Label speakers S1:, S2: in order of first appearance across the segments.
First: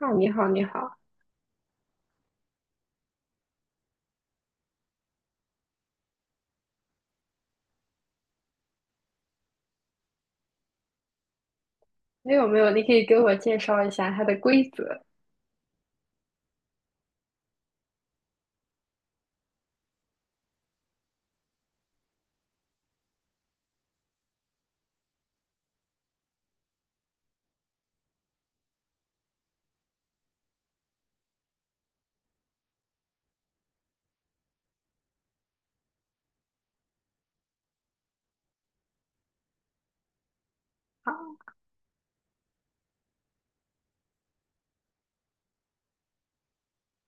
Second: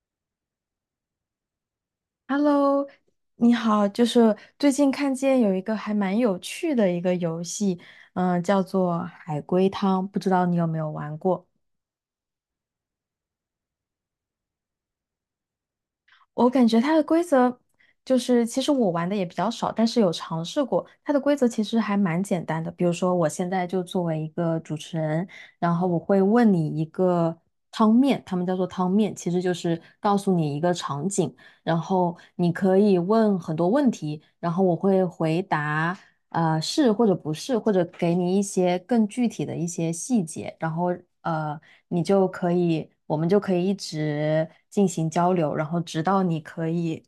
S1: 哦，你好，你好，
S2: Hello，你好，就是最近看见有一个还蛮有趣的一个游戏，叫做海龟汤，不知道你有没有玩过？
S1: 没有.你可以给我介绍一下它的规则？
S2: 我感觉它的规则就是，其实我玩的也比较少，但是有尝试过。它的规则其实还蛮简单的，比如说我现在就作为一个主持人，然后我会问你一个汤面，他们叫做汤面，其实就是告诉你一个场景。然后你可以问很多问题，然后我会回答，是或者不是，或者给你一些更具体的一些细节，然后
S1: 好，
S2: 呃你就可以，我们就可以一直进行交流，然后直到你可以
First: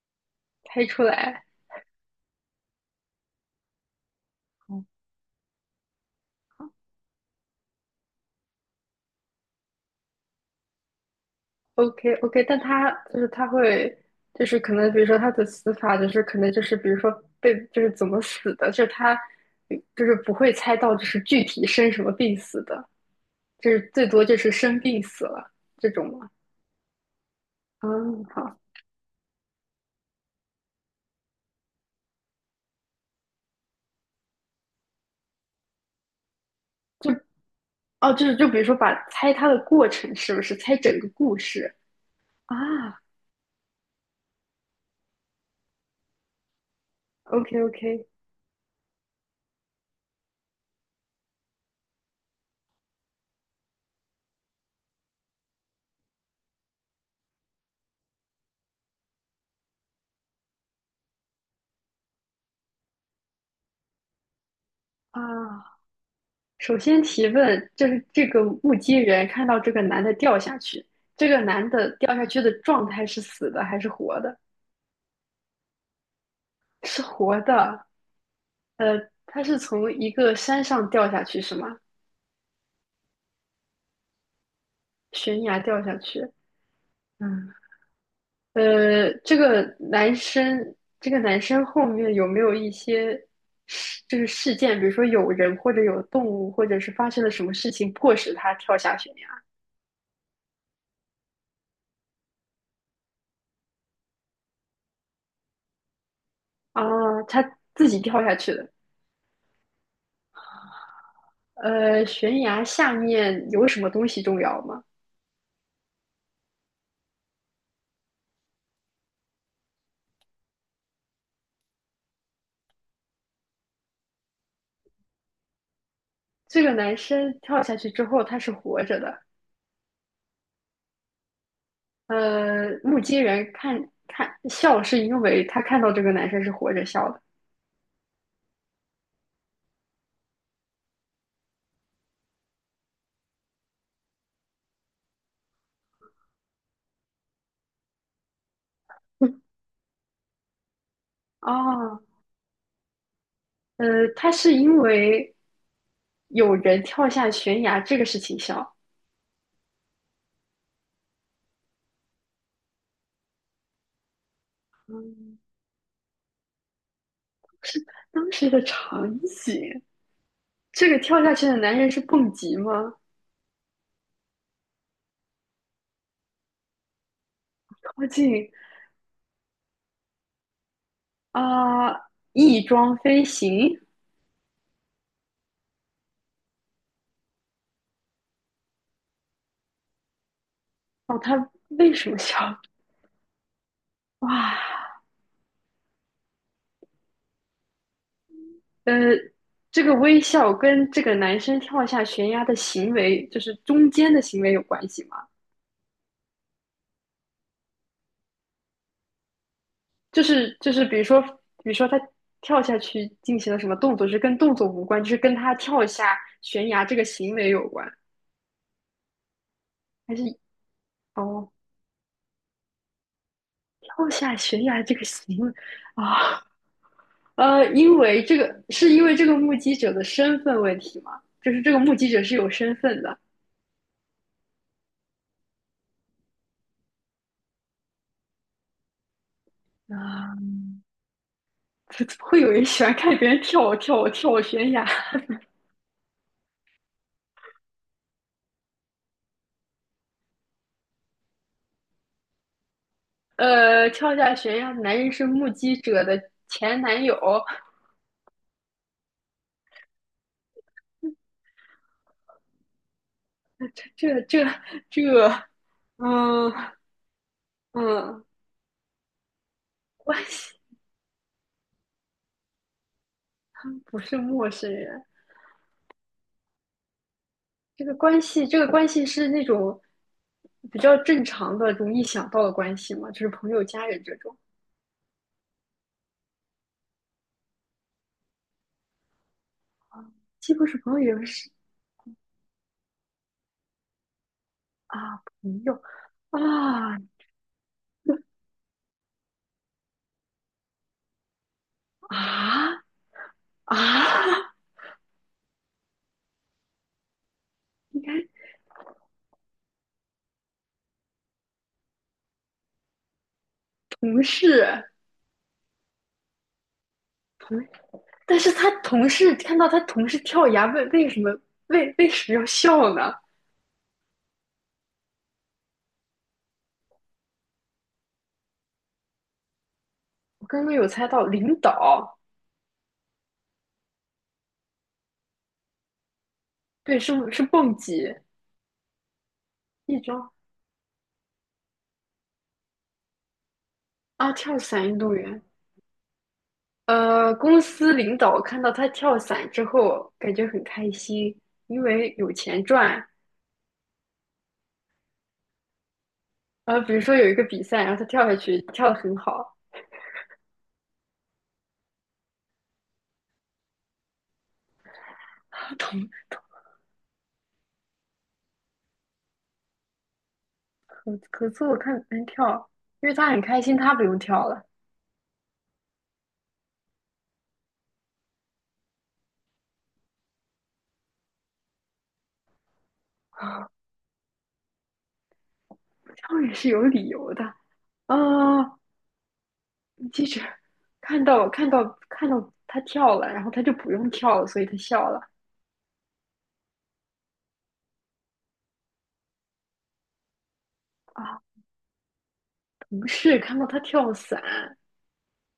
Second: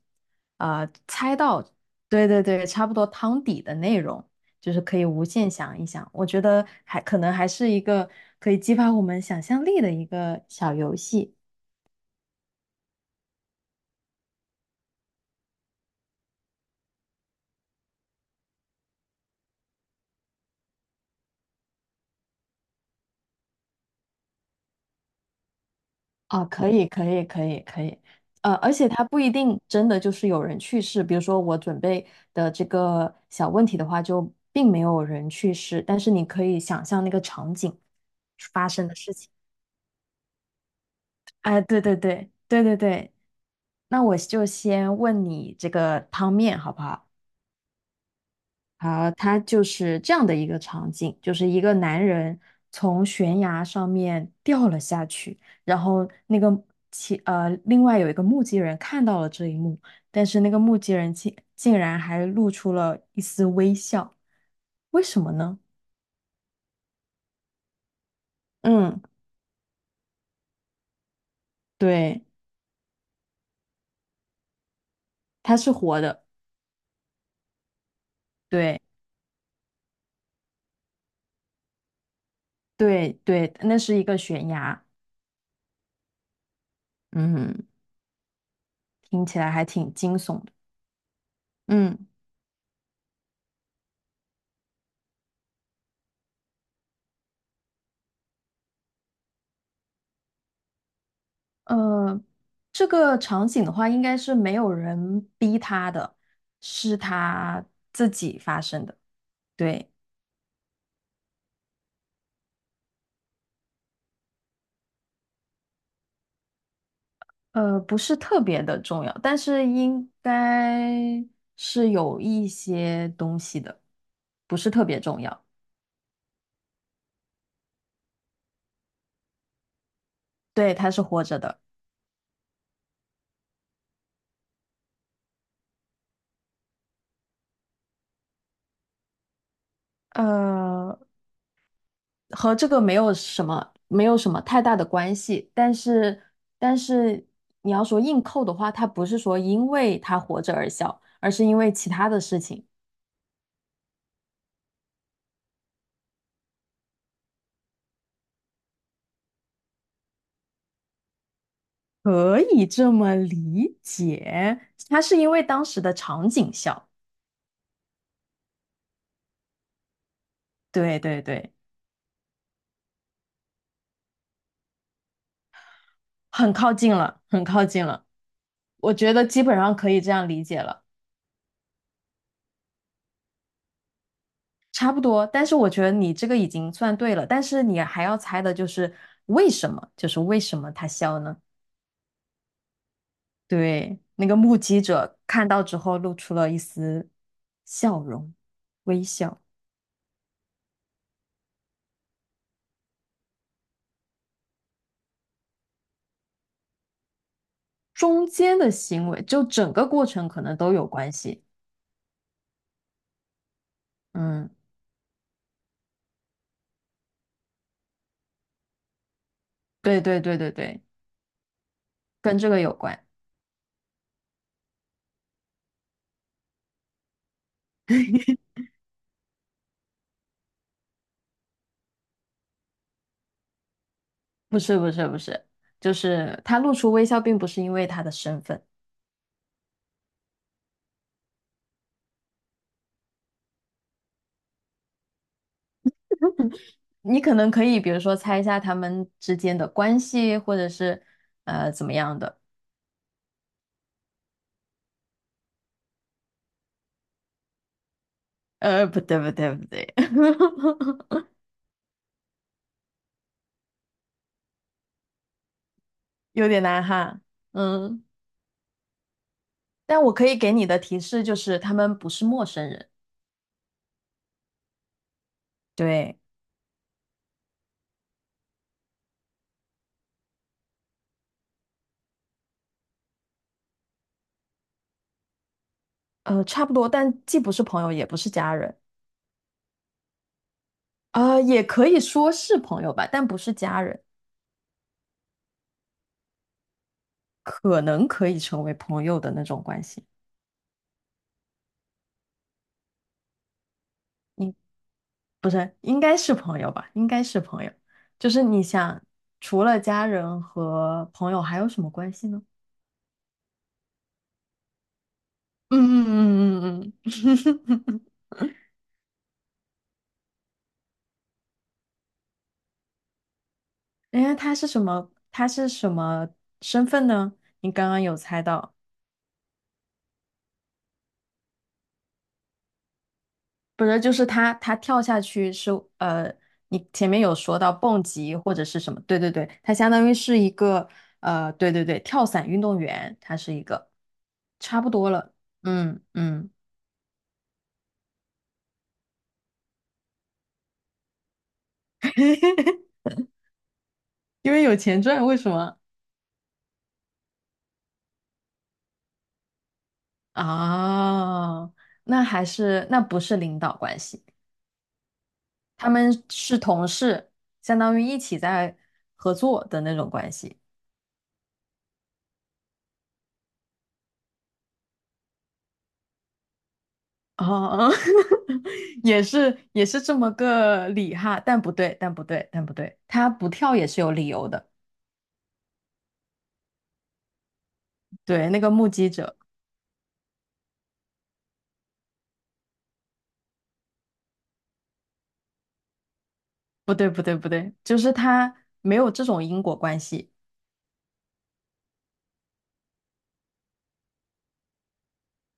S1: 猜出
S2: 猜
S1: 来。
S2: 到，对对对，差不多汤底的内容，就是
S1: 嗯，
S2: 可以无限想一想。我觉得还可能还是一个可以激发我们想象力的一个小游戏。
S1: OK OK，但它就是它会，就是可能比如说它的死法就是可能就是比如说被就是怎么死的，就是它就是不会猜到就是具体生什么病死的，就是最多就是生病死了这种吗？
S2: 啊，可以，可以，可以，可以，
S1: 嗯，好，
S2: 而且它不一定真的就是有人去世，比如说我准备的这个小问题的话，就并没有人去世，但是你可以想象
S1: 就
S2: 那个场景
S1: 哦，就是就比如
S2: 发
S1: 说
S2: 生的
S1: 把
S2: 事情。
S1: 猜它的过程是不是猜整个故
S2: 哎，
S1: 事
S2: 对对对，
S1: 啊
S2: 对对对，那我就先问你这个汤面好不好？
S1: ？OK OK
S2: 好，它就是这样的一个场景，就是一个男人从悬崖上面掉了下去，然后那个另外有一个目击人看到了这一幕，但是那个目击人竟然还露出了一丝微笑，为什么呢？
S1: 啊，首先提问就是这个目击
S2: 嗯，
S1: 人看到这个男的掉下去，这个男的掉
S2: 对，
S1: 下去的状态是死的还是活的？
S2: 他是活的，
S1: 是活的。
S2: 对
S1: 呃，他是从一个山上掉下去是吗？
S2: 对对，那是一个悬崖，
S1: 悬崖掉下去。嗯，
S2: 嗯，
S1: 呃，
S2: 听起来还挺惊悚的，
S1: 这个男生后
S2: 嗯。
S1: 面有没有一些事，就是事件，比如说有人或者有动物，或者是发生了什么事情迫使他跳下悬崖？
S2: 呃，这个场景的话，应该是没有人逼他的，
S1: 啊，
S2: 是
S1: 他
S2: 他
S1: 自己
S2: 自
S1: 跳下
S2: 己
S1: 去
S2: 发
S1: 的。
S2: 生的。对，
S1: 呃，悬崖下面有什么东西重要吗？
S2: 不是特别的重要，但是应该是有一些东西的，不是特别重要。
S1: 这个男生跳下去之后，他是活着的。
S2: 对，他是活着的，
S1: 呃，目击人笑，是因为他看到这个男生是活着笑的。
S2: 呃，和这个没有什么太大的关系。但是，但是你要说硬扣的话，他不是说 因为他活着而笑，而是因为其
S1: 哦，
S2: 他的事情。
S1: 呃，他是因为有人跳下悬崖这个事情笑。
S2: 可以这么理解，他是因
S1: 嗯，
S2: 为当时的场景笑，
S1: 当时的场景，这
S2: 对
S1: 个跳
S2: 对
S1: 下去
S2: 对，
S1: 的男人是蹦极吗？
S2: 很靠近了，很靠近了，
S1: 靠近
S2: 我觉得基本上可以这样理解了，
S1: 啊，翼装飞行。
S2: 差不多。但是我觉得你这个已经算对了，但是你还要猜的就是为什么，就是为什么他
S1: 哦，
S2: 笑呢？
S1: 他为什么笑？
S2: 对，那
S1: 哇！
S2: 个目击者看到之后露出了一丝笑容，
S1: 呃，
S2: 微笑，
S1: 这个微笑跟这个男生跳下悬崖的行为，就是中间的行为有关系吗？
S2: 中间的行为就整个过
S1: 就
S2: 程可
S1: 是
S2: 能
S1: 就
S2: 都
S1: 是，
S2: 有
S1: 比如
S2: 关
S1: 说，
S2: 系。
S1: 比如说他跳下去进行了什么动作，是跟
S2: 嗯，
S1: 动作无关，就是跟他跳下悬崖这个行为有关，
S2: 对
S1: 还
S2: 对
S1: 是
S2: 对对对，
S1: 哦，
S2: 跟这个有关。
S1: 跳下悬崖这个行为啊？呃，因为这个目击者的身份问题吗？就是这个目击者是有身份的
S2: 不是不是不是，就是他露出微笑，并不是因为他的身份。
S1: 啊，会会有人喜欢看别人跳悬崖
S2: 你可能可以，比如说猜一下他们之间的关系，或者是怎么样的。
S1: 呃，跳下悬崖的男人是目击者的前男友，
S2: 不对不对不对，
S1: 这这这，
S2: 有
S1: 嗯
S2: 点难哈。嗯，
S1: 嗯，
S2: 但我
S1: 关
S2: 可以给
S1: 系
S2: 你的提示就是，他们不是陌生人。
S1: 不是陌生人，
S2: 对，
S1: 这个关系是那种比较正常的、容易想到的关系嘛，就是朋友、家人这种，
S2: 差不多，但既不是朋友，也不是家人。
S1: 既不是朋友，也不是
S2: 也可以说是朋友吧，但不是家人，
S1: 啊，朋友啊
S2: 可能可以成为朋友的那种关系。
S1: 啊啊，
S2: 你不是，应该是朋友吧？应该是朋友。
S1: 应该
S2: 就是你想，除了家人和朋友，还有什么关系呢？
S1: 同事
S2: 嗯嗯嗯嗯嗯，
S1: 同，但是他同事看到他同事跳崖，为什么要笑呢？
S2: 因为他是什么？他是什么身份呢？你刚刚有猜到，
S1: 我刚刚有猜到领导，
S2: 不是？就是他跳下去是呃，你
S1: 对，
S2: 前
S1: 是
S2: 面有
S1: 是
S2: 说到
S1: 蹦
S2: 蹦
S1: 极
S2: 极或者是什么？对对对，他相
S1: 一
S2: 当于
S1: 招
S2: 是一个对对对，跳伞运动员，他是一个，
S1: 啊，跳
S2: 差
S1: 伞
S2: 不
S1: 运
S2: 多
S1: 动
S2: 了。
S1: 员。
S2: 嗯嗯，
S1: 呃，公司领导看到他跳伞之后，感觉很开心，因为有钱赚。
S2: 因为有钱赚，为什么？
S1: 呃，比如说有一个比赛，然后他跳下去，跳得很好。
S2: 哦，那还是，那不是领导关系，
S1: 他
S2: 他
S1: 同
S2: 们是同事，相当于一起在合作的那种关系。
S1: 可可是我看别人跳，因为他很开心，他不用跳了，
S2: 哦，也是也是这么个理哈，但不对，但不对，但不对，他不跳也是有理由的。
S1: 跳也是有理由的。
S2: 对，那个
S1: 啊、
S2: 目击者，
S1: 记者看到看到看到他跳了，然后他就不用跳了，所以他笑了。
S2: 不对，不对，不对，就是他没有这种因果关系。
S1: 啊，同事看到他跳伞，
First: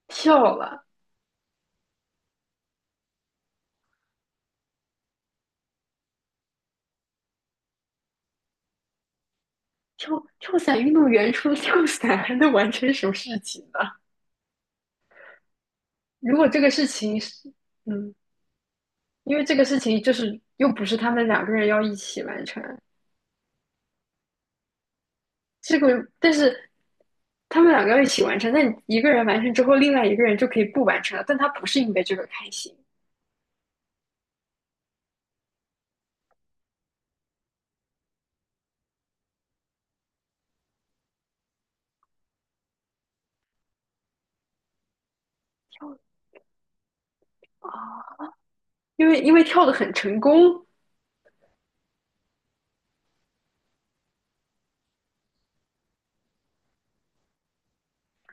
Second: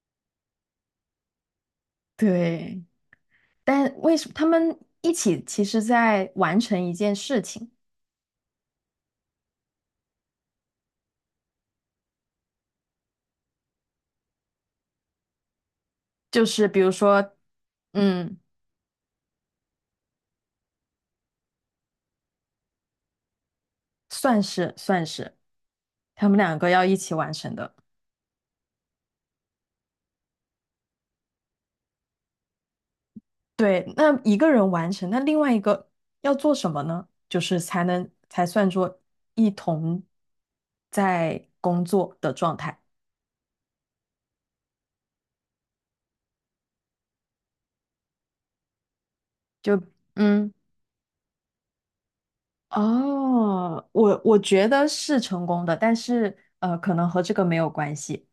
S1: 跳了，
S2: 对，但为什么他们一起其实在完成一件事情，
S1: 跳跳伞运动员除了跳伞还能完成什么事情呢？如
S2: 就
S1: 果这
S2: 是
S1: 个
S2: 比
S1: 事
S2: 如
S1: 情
S2: 说，
S1: 是，嗯，
S2: 嗯。
S1: 因为这个事情就是又不是他们两个人要一起完成，
S2: 算是算是，
S1: 这个
S2: 他
S1: 但
S2: 们两个
S1: 是
S2: 要一起完成
S1: 他们
S2: 的。
S1: 两个要一起完成，那你一个人完成之后，另外一个人就可以不完成了，但他不是因为这个开心
S2: 对，那一个人完成，那另外一个要做什么呢？就是才算作一同在工作的状态。
S1: 跳的啊，因为跳的
S2: 就
S1: 很成
S2: 嗯，
S1: 功。
S2: 哦，我觉得是成功的，但是可能和这个没有关系。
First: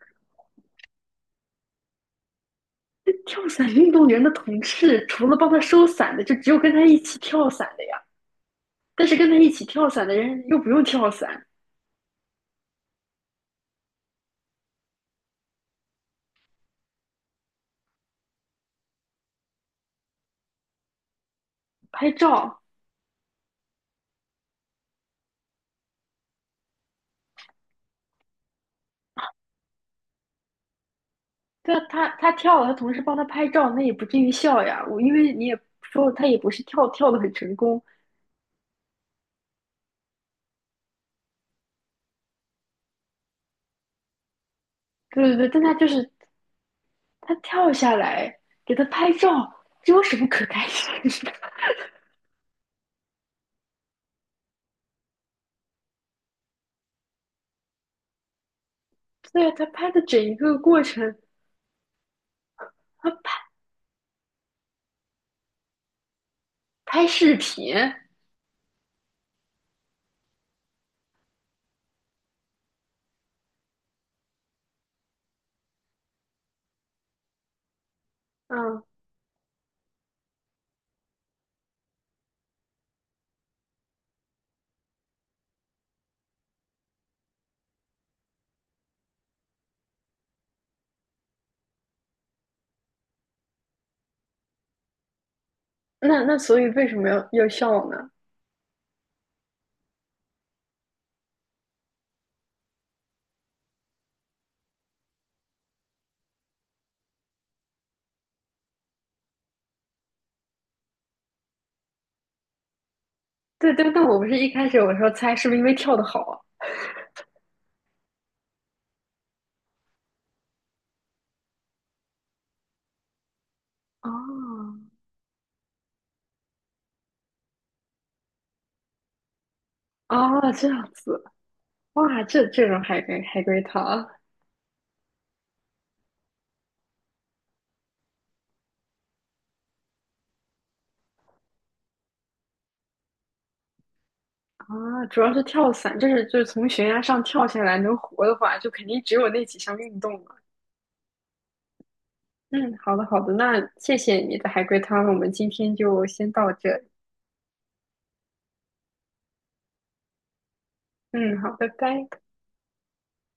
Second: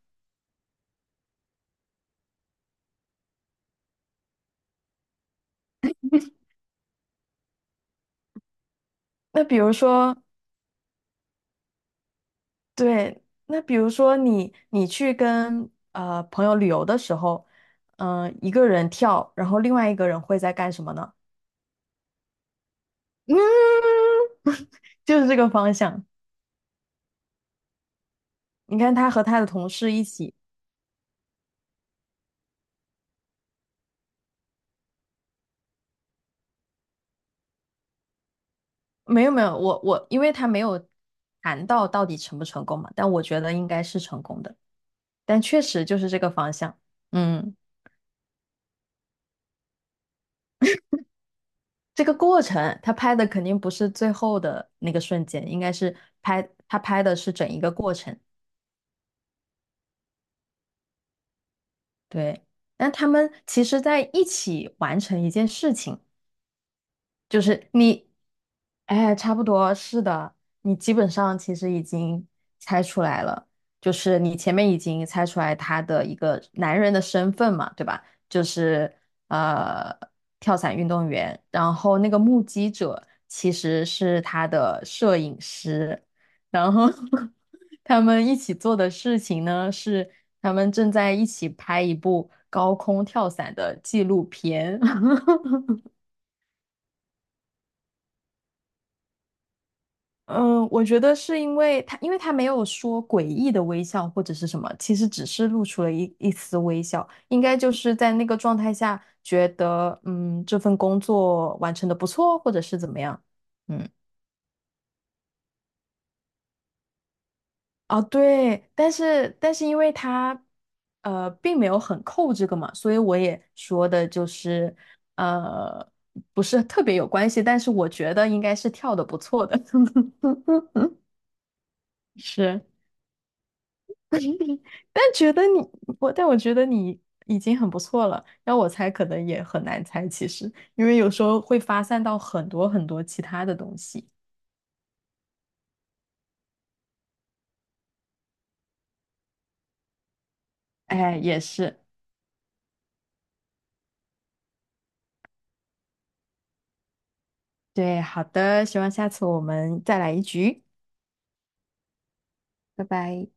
S1: 那跳伞运动员的同事，除了帮他收伞的，就只有跟他一起跳伞的呀。但是跟他
S2: 那
S1: 一
S2: 比
S1: 起
S2: 如
S1: 跳伞的
S2: 说，
S1: 人又不用跳伞，
S2: 对，那比如说你去跟朋友旅游的时候，一个人跳，然后另外一个人会在干什么呢？
S1: 拍照
S2: 嗯，就是这个方向。你看他和他的同事一起，
S1: 对啊，他他跳了，他同事帮他拍照，那也不至于笑呀。我因为你也说了他也不是跳的很成功，
S2: 没有没有，我因为他没有谈到到底成不成功嘛，但我觉得应该是成功的，
S1: 对对
S2: 但
S1: 对，
S2: 确
S1: 但他
S2: 实
S1: 就
S2: 就是
S1: 是
S2: 这个方向。
S1: 他
S2: 嗯，
S1: 跳下来给他拍照，这有什么可开心的？
S2: 这个过程他拍的肯定不是最后的那个瞬间，应该是拍他拍的是整一个过程。
S1: 对啊，他拍的整一个过程，
S2: 对，但他
S1: 他
S2: 们
S1: 拍
S2: 其实在一起完成一件事情，
S1: 拍视
S2: 就是
S1: 频，
S2: 你，哎，差不多是的，你基本上其实已经猜出来了，就是你前面已经猜出来他的一个男人的身份嘛，对吧？就
S1: 嗯，
S2: 是呃，跳伞运动员，然后那个目击者其实是他的摄影师，然后 他们一起做的事情呢是他们正在一起拍一部高空跳伞的纪录片。
S1: 那那所以为什么要笑呢？
S2: 嗯，我觉得是因为他，没有说诡异的微笑或者是什么，其实只是露出了一丝微笑，应该就是在那个状态下觉得，这份工作完成的不错，或者是怎么样。
S1: 对
S2: 嗯，
S1: 对，但我不是一开始我说猜是不是因为跳的好啊？
S2: 啊，对，但是因为他，并没有很扣这个嘛，所以我也说的就是，
S1: 哦
S2: 呃，不是特别有关系，但是我觉得应该是跳的不错的。
S1: 哦，这样 子，哇，这
S2: 是。
S1: 这种海龟海龟汤，
S2: 但觉得你，但我觉得你已经很不错了。要我猜，可能也很难猜，其实，因为有时候会发散到很多很多其他的东西。
S1: 啊，主要是跳伞，这是就是从悬崖上跳下来能活的话，就肯定只有那几项运动了。
S2: 哎，也是，
S1: 嗯，好的好的，那谢谢你的海龟汤，我们今天就先到这里。
S2: 对，好的，希望下次我们再来一局，
S1: 嗯，好，拜拜。
S2: 拜拜。